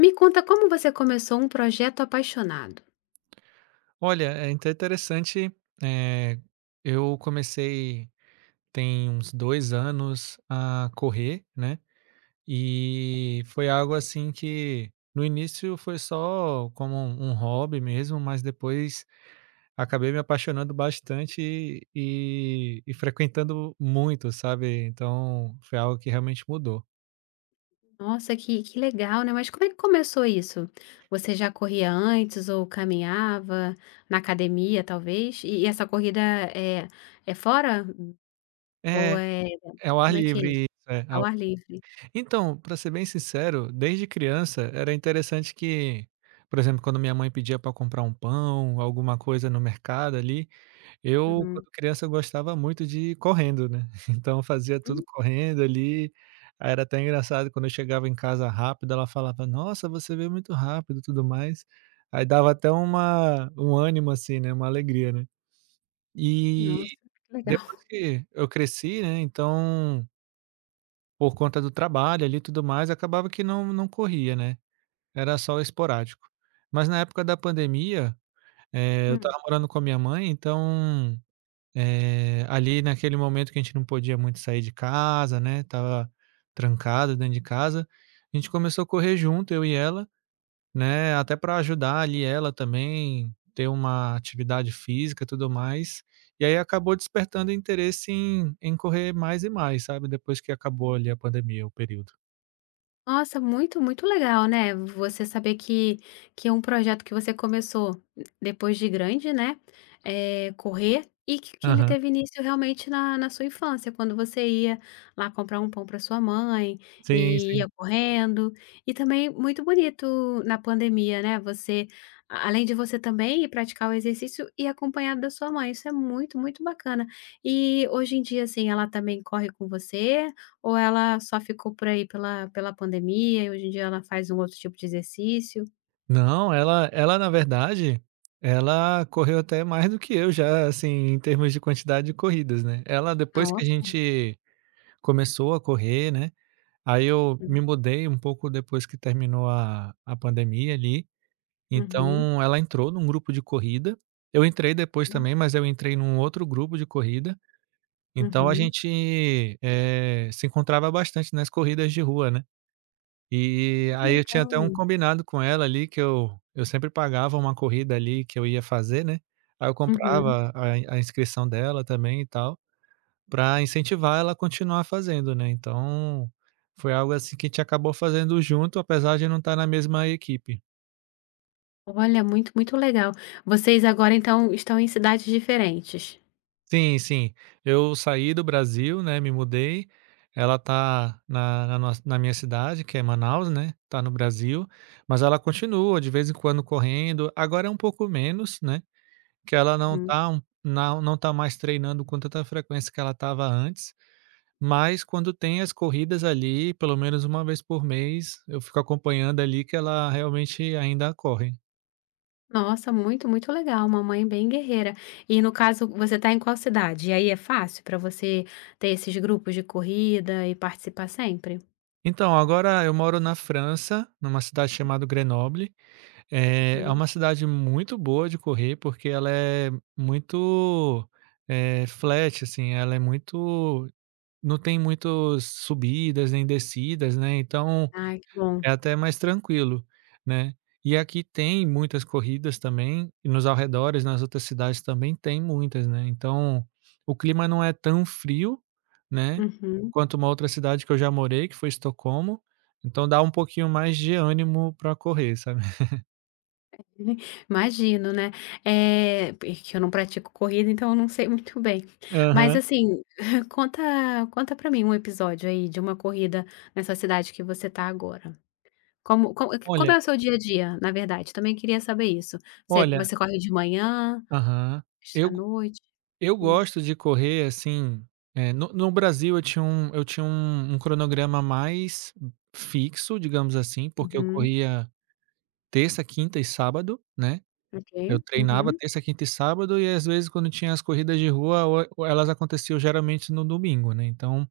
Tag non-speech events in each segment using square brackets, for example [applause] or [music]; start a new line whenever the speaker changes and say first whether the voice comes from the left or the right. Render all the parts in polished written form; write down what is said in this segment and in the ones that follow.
left: Me conta como você começou um projeto apaixonado.
right: Olha, é interessante, eh, eu comecei tem uns 2 anos a correr, né, e foi algo assim que no início foi só como um hobby mesmo, mas depois acabei me apaixonando bastante e frequentando muito, sabe, então foi algo que realmente mudou.
left: Nossa, que legal, né? Mas como é que começou isso? Você já corria antes ou caminhava na academia, talvez? E essa corrida é fora ou
right: É,
left: é
right: é
left: dentro?
right: ao ar
left: Como é que é isso?
right: livre, isso, é.
left: Ao ar livre.
right: Então, para ser bem sincero, desde criança era interessante que, por exemplo, quando minha mãe pedia para comprar um pão, alguma coisa no mercado ali, eu, quando
left: Uhum.
right: criança, eu gostava muito de ir correndo, né. [laughs] Então eu fazia tudo
left: Hum,
right: correndo ali, aí era até engraçado quando eu chegava em casa rápido, ela falava: "Nossa, você veio muito rápido e tudo mais". Aí dava até uma um ânimo assim, né, uma alegria, né. E
left: nossa, que legal.
right: depois
left: [laughs]
right: que eu cresci, né, então por conta do trabalho ali e tudo mais, acabava que não corria, né, era só esporádico. Mas na época da pandemia, eu
left: Hum.
right: estava morando com a minha mãe, então, ali naquele momento que a gente não podia muito sair de casa, né, tava trancado dentro de casa, a gente começou a correr junto, eu e ela, né, até para ajudar ali ela também, ter uma atividade física e tudo mais. E aí acabou despertando interesse em correr mais e mais, sabe, depois que acabou ali a pandemia, o período.
left: Nossa, muito, muito legal, né? Você saber que é um projeto que você começou depois de grande, né? É, correr e que ele
right: Aham.
left: teve início realmente na sua infância, quando você ia lá comprar um pão para sua mãe
right: Sim,
left: e
right: sim.
left: ia correndo. E também muito bonito na pandemia, né? Você, além de você também ir praticar o exercício e acompanhado da sua mãe, isso é muito, muito bacana. E hoje em dia, assim, ela também corre com você? Ou ela só ficou por aí pela pandemia e hoje em dia ela faz um outro tipo de exercício?
right: Não, ela na verdade, ela correu até mais do que eu já, assim, em termos de quantidade de corridas, né. Ela depois que a
left: Nossa.
right: gente começou a correr, né, aí eu
left: Uhum.
right: me mudei um pouco depois que terminou a pandemia ali,
left: Uhum.
right: então ela entrou num grupo de corrida, eu entrei depois também, mas eu entrei num outro grupo de corrida, então a
left: Uhum.
right: gente, se encontrava bastante nas corridas de rua, né. E
left: Que
right: aí eu tinha até um
left: legal.
right: combinado com ela ali que eu sempre pagava uma corrida ali que eu ia fazer, né, aí eu
left: Uhum.
right: comprava a inscrição dela também e tal, para incentivar ela a continuar fazendo, né, então foi algo assim que a gente acabou fazendo junto, apesar de não estar na mesma equipe.
left: Olha, muito, muito legal. Vocês agora então estão em cidades diferentes?
right: Sim, sim. Eu saí do Brasil, né, me mudei, ela tá na minha cidade, que é Manaus, né, tá no Brasil, mas ela continua de vez em quando correndo, agora é um pouco menos, né. Que ela
left: Uhum.
right: não tá mais treinando com tanta frequência que ela estava antes, mas quando tem as corridas ali, pelo menos uma vez por mês, eu fico acompanhando ali que ela realmente ainda corre.
left: Nossa, muito, muito legal, uma mãe bem guerreira. E no caso, você está em qual cidade? E aí é fácil para você ter esses grupos de corrida e participar sempre?
right: Então, agora eu moro na França, numa cidade chamada Grenoble. É
left: Uhum.
right: uma cidade muito boa de correr, porque ela é muito, flat, assim, ela é muito não tem muitas subidas nem descidas, né, então
left: Ai, que bom.
right: é até mais tranquilo, né. E aqui tem muitas corridas também, e nos arredores, nas outras cidades também tem muitas, né, então, o clima não é tão frio, né,
left: Uhum.
right: quanto uma outra cidade que eu já morei, que foi Estocolmo, então dá um pouquinho mais de ânimo para correr, sabe. [laughs]
left: [laughs] Imagino, né. Porque eu não pratico corrida, então eu não sei muito bem. Mas
right: Aham.
left: assim, [laughs] conta conta para mim um episódio aí de uma corrida nessa cidade que você tá agora. Como é
right: Olha
left: o seu dia a dia, na verdade? Também queria saber isso. Você
right: olha
left: você corre de manhã,
right: aham.
left: à
right: Eu
left: noite?
right: eu
left: Hum.
right: gosto de correr, assim, no Brasil eu tinha um cronograma mais fixo, digamos assim, porque eu
left: Uhum.
right: corria terça, quinta e sábado, né, eu
left: Ok.
right: treinava
left: Uhum.
right: terça, quinta e sábado e às vezes quando tinha as corridas de rua o elas aconteciam geralmente no domingo, né, então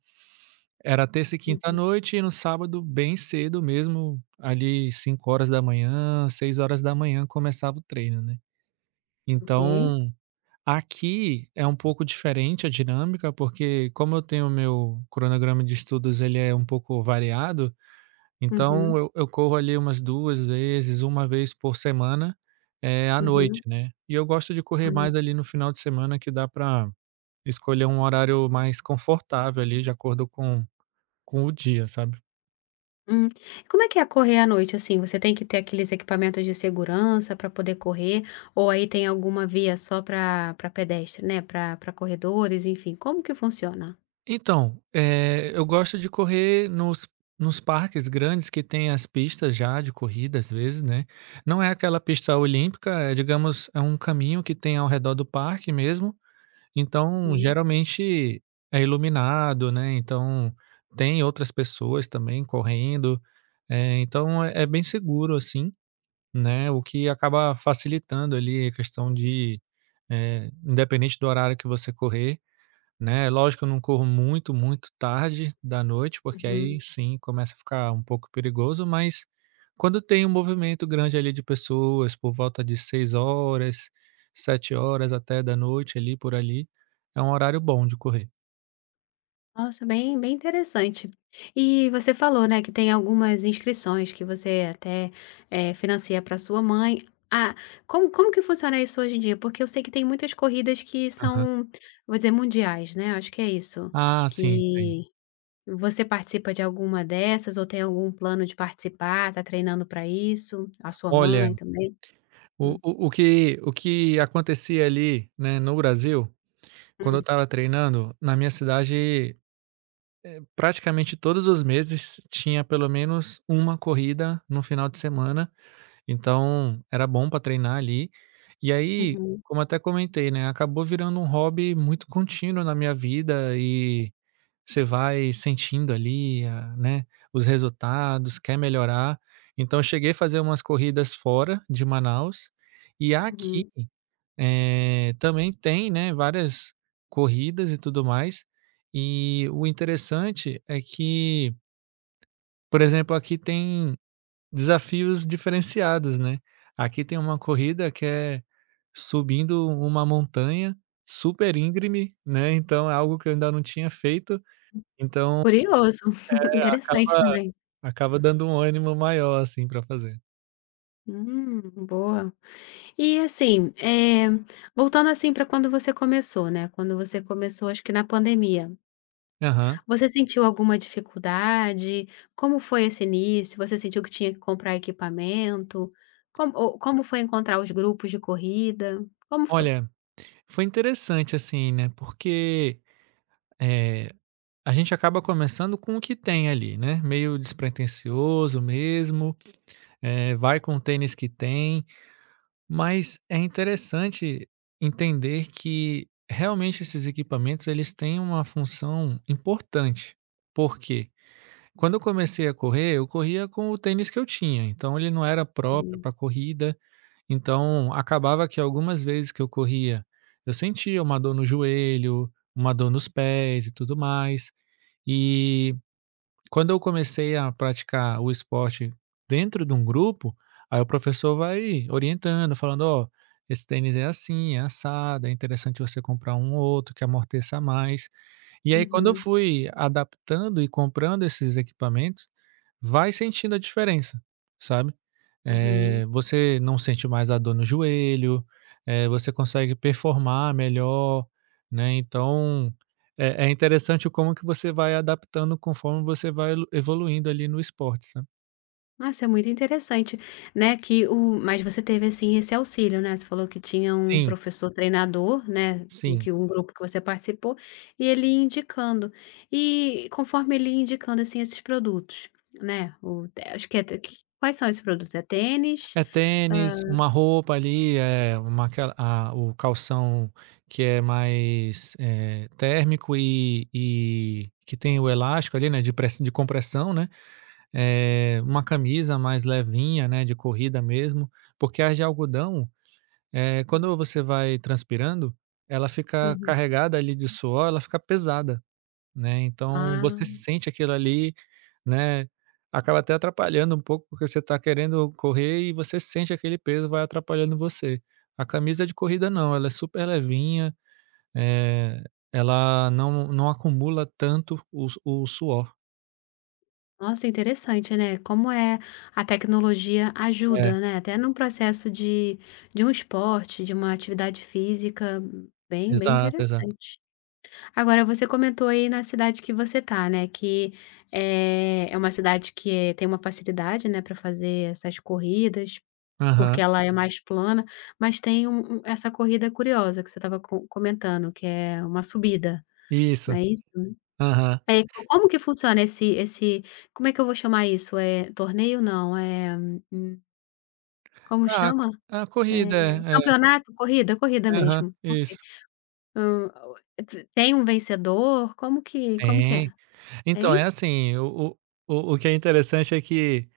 right: era terça e quinta à
left: Uhum.
right: noite e no sábado bem cedo mesmo, ali 5 horas da manhã, 6 horas da manhã começava o treino, né.
left: Ok.
right: Então, aqui é um pouco diferente a dinâmica, porque como eu tenho meu cronograma de estudos ele é um pouco variado, então
left: Uhum.
right: eu corro ali umas 2 vezes, uma vez por semana, é à noite,
left: Uhum.
right: né. E eu gosto de correr
left: Ah.
right: mais ali no final de semana que dá para escolher um horário mais confortável ali, de acordo com o dia, sabe.
left: Hum. Como é que é correr à noite, assim? Você tem que ter aqueles equipamentos de segurança para poder correr, ou aí tem alguma via só para pedestre, né, para corredores, enfim, como que funciona?
right: Então, eu gosto de correr nos parques grandes que tem as pistas já de corrida, às vezes, né. Não é aquela pista olímpica, é digamos, é um caminho que tem ao redor do parque mesmo. Então,
left: Uhum,
right: geralmente é iluminado, né, então tem outras pessoas também correndo, então é bem seguro, assim, né, o que acaba facilitando ali a questão de, independente do horário que você correr, né, lógico, que eu não corro muito, muito tarde da noite, porque aí
left: uhum.
right: sim começa a ficar um pouco perigoso, mas quando tem um movimento grande ali de pessoas, por volta de 6 horas 7 horas até da noite ali, por ali, é um horário bom de correr.
left: Nossa, bem, bem interessante. E você falou, né, que tem algumas inscrições que você até financia para sua mãe. Ah, como que funciona isso hoje em dia? Porque eu sei que tem muitas corridas que
right: Aham.
left: são, vou dizer, mundiais, né? Acho que é isso.
right: Ah, sim, tem.
left: Que Você participa de alguma dessas ou tem algum plano de participar? Tá treinando para isso? A sua
right: Olha,
left: mãe também? Hum,
right: o que acontecia ali, né, no Brasil, quando eu
left: hum,
right: estava treinando, na minha cidade, praticamente todos os meses tinha pelo menos uma corrida no final de semana. Então, era bom para treinar ali. E aí,
left: uhum,
right: como até comentei, né, acabou virando um hobby muito contínuo na minha vida e você vai sentindo ali, a né, os resultados, quer melhorar. Então eu cheguei a fazer umas corridas fora de Manaus, e aqui,
left: uhum.
right: também tem, né, várias corridas e tudo mais. E o interessante é que, por exemplo, aqui tem desafios diferenciados, né. Aqui tem uma corrida que é subindo uma montanha super íngreme, né, então é algo que eu ainda não tinha feito, então
left: Curioso, [laughs] interessante
right: acaba
left: também.
right: acaba dando um ânimo maior, assim, para fazer.
left: Hum, boa. E assim, voltando assim para quando você começou, né, quando você começou acho que na pandemia,
right: Aham.
left: você sentiu alguma dificuldade? Como foi esse início? Você sentiu que tinha que comprar equipamento? Como foi encontrar os grupos de corrida? Como foi?
right: Olha, foi interessante, assim, né, porque, eh, a gente acaba começando com o que tem ali, né, meio despretensioso mesmo. Vai com o tênis que tem. Mas é interessante entender que realmente esses equipamentos eles têm uma função importante. Por quê? Quando eu comecei a correr, eu corria com o tênis que eu tinha, então ele não era próprio
left: Uhum,
right: para corrida, então acabava que algumas vezes que eu corria, eu sentia uma dor no joelho, uma dor nos pés e tudo mais. E quando eu comecei a praticar o esporte dentro de um grupo, aí o professor vai orientando, falando: "Ó, esse tênis é assim, é assado, é interessante você comprar um ou outro que amorteça mais". E aí quando eu
left: uhum.
right: fui adaptando e comprando esses equipamentos, vai sentindo a diferença, sabe?
left: Uhum.
right: Você não sente mais a dor no joelho, você consegue performar melhor, né, então, é interessante como que você vai adaptando conforme você vai elu evoluindo ali no esporte, sabe.
left: Nossa, é muito interessante, né, que o mas você teve, assim, esse auxílio, né, você falou que tinha um
right: Sim,
left: professor treinador, né, em
right: sim.
left: que um grupo que você participou, e ele ia indicando. E conforme ele ia indicando, assim, esses produtos, né, o te acho que é te que quais são esses produtos? É tênis?
right: É
left: Hã.
right: tênis, uma roupa ali, é uma aquela a o calção que é mais, térmico e que tem o elástico ali, né, de press de compressão, né. Uma camisa mais levinha, né, de corrida mesmo, porque as de algodão, quando você vai transpirando, ela fica
left: Uhum.
right: carregada ali de suor, ela fica pesada, né, então
left: Ah.
right: você sente aquilo ali, né, acaba até atrapalhando um pouco, porque você está querendo correr e você sente aquele peso, vai atrapalhando você. A camisa de corrida não, ela é super levinha, eh, ela não acumula tanto o suor.
left: Nossa, interessante, né? Como é A tecnologia
right: É,
left: ajuda, né? Até num processo de um esporte, de uma atividade física, bem, bem
right: exato, exato.
left: interessante. Agora, você comentou aí na cidade que você tá, né? Que é uma cidade que tem uma facilidade, né, para fazer essas corridas, porque
right: Aham,
left: ela é mais plana, mas tem essa corrida curiosa que você estava comentando, que é uma subida,
right: isso.
left: não é isso?
right: Aham.
left: É, co como que funciona esse como é que eu vou chamar isso? É torneio não, é hum, como
right: Ah,
left: chama?
right: a corrida, é, é.
left: Campeonato? Corrida? Corrida
right: Aham,
left: mesmo, ok.
right: isso.
left: Hã, t tem um vencedor? Como que é?
right: Tem. Então, é
left: Tem?
right: assim, o que é interessante é que,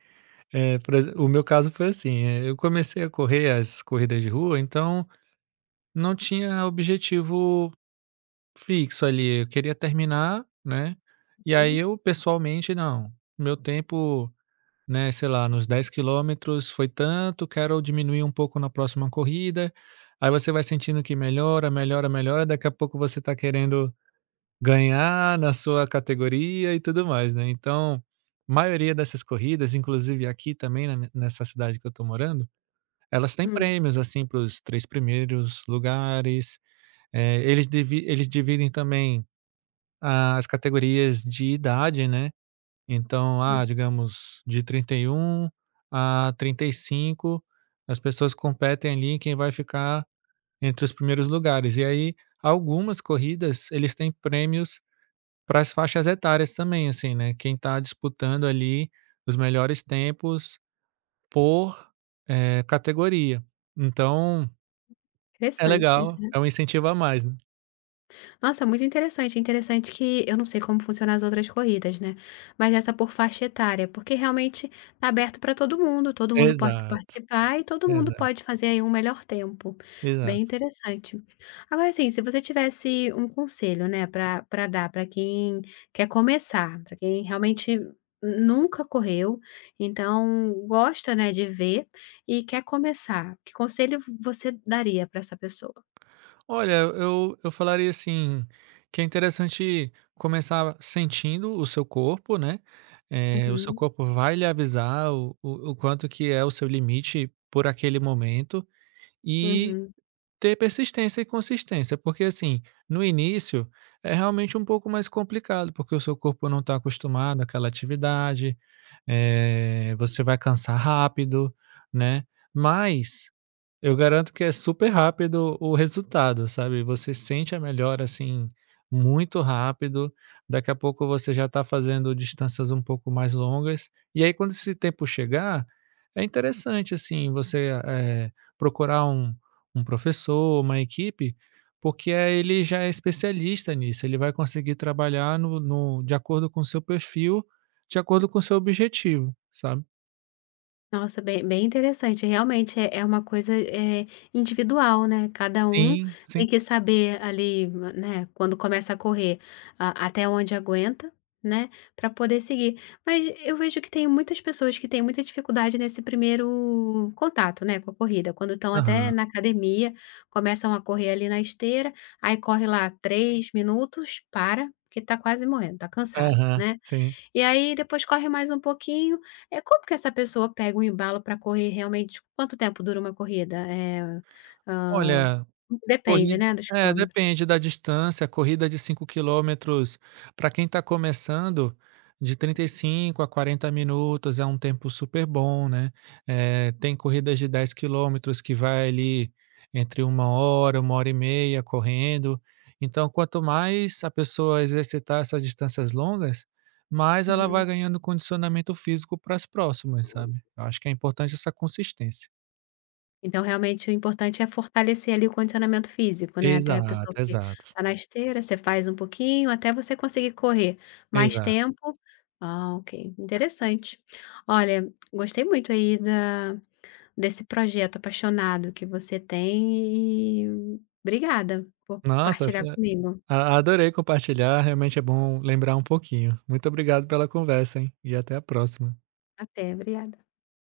right: eh, por exe o meu caso foi assim, eu comecei a correr as corridas de rua, então não tinha objetivo fixo ali, eu queria terminar, né, e aí
left: Hum,
right: eu pessoalmente: "Não, meu tempo". Né, sei lá, nos 10 km foi tanto, quero diminuir um pouco na próxima corrida. Aí você vai sentindo que melhora, melhora, melhora, daqui a pouco você está querendo ganhar na sua categoria e tudo mais, né. Então, maioria dessas corridas, inclusive aqui também na ne nessa cidade que eu tô morando, elas têm
left: hum,
right: prêmios, assim, para os 3 primeiros lugares, eles dividem também as categorias de idade, né. Então,
left: hum,
right: ah, digamos, de 31 a 35, as pessoas competem ali em quem vai ficar entre os primeiros lugares. E aí, algumas corridas, eles têm prêmios para as faixas etárias também, assim, né? Quem está disputando ali os melhores tempos por categoria. Então, é
left: interessante.
right: legal, é um incentivo a mais, né?
left: Nossa, muito interessante. Interessante que eu não sei como funcionam as outras corridas, né, mas essa por faixa etária, porque realmente tá aberto para todo mundo pode
right: Exato,
left: participar e todo mundo
right: exato,
left: pode fazer aí um melhor tempo. Bem
right: exato.
left: interessante. Agora assim, se você tivesse um conselho, né, para dar para quem quer começar, para quem realmente nunca correu, então gosta, né, de ver e quer começar, que conselho você daria para essa pessoa?
right: Olha, eu falaria assim, que é interessante começar sentindo o seu corpo, né, o seu
left: Uhum,
right: corpo vai lhe avisar o quanto que é o seu limite por aquele momento, e
left: uhum.
right: ter persistência e consistência, porque assim, no início é realmente um pouco mais complicado, porque o seu corpo não está acostumado àquela atividade, você vai cansar rápido, né, mas eu garanto que é super rápido o resultado, sabe. Você sente a melhora, assim, muito rápido, daqui a pouco você já está fazendo distâncias um pouco mais longas, e aí quando esse tempo chegar, é interessante, assim, você, procurar um professor, uma equipe, porque aí ele já é especialista nisso, ele vai conseguir trabalhar no de acordo com o seu perfil, de acordo com o seu objetivo, sabe.
left: Nossa, bem bem interessante. Realmente é uma coisa, individual, né, cada um
right: Sim, sim.
left: tem que saber ali, né, quando começa a correr, a até onde aguenta, né, para poder seguir. Mas eu vejo que tem muitas pessoas que têm muita dificuldade nesse primeiro contato, né, com a corrida, quando estão até
right: Aham,
left: na academia, começam a correr ali na esteira, aí corre lá 3 minutos, para, porque tá quase morrendo, tá cansado,
right: aham,
left: né.
right: sim.
left: E aí depois corre mais um pouquinho. É como que essa pessoa pega um embalo para correr realmente quanto tempo dura uma corrida? Hã,
right: Olha
left: Depende,
right: Corrida
left: né, dos
right: é,
left: quilômetros.
right: depende da distância, corrida de 5 km, para quem está começando, de 35 a 40 minutos é um tempo super bom, né. Eh, tem corridas de 10 km que vai ali entre uma hora e meia correndo. Então, quanto mais a pessoa exercitar essas distâncias longas, mais ela vai
left: Uhum.
right: ganhando condicionamento físico para as próximas, sabe. Eu acho que é importante essa consistência.
left: Então realmente o importante é fortalecer ali o condicionamento físico, né, até a pessoa
right: Exato,
left: que
right: exato,
left: está na esteira, você faz um pouquinho até você conseguir correr mais
right: exato.
left: tempo. Ah, ok, interessante. Olha, gostei muito aí da Desse projeto apaixonado que você tem e obrigada por
right: Nossa,
left: partilhar comigo.
right: A adorei compartilhar, realmente é bom lembrar um pouquinho. Muito obrigado pela conversa, hein, e até a próxima.
left: Até, obrigada.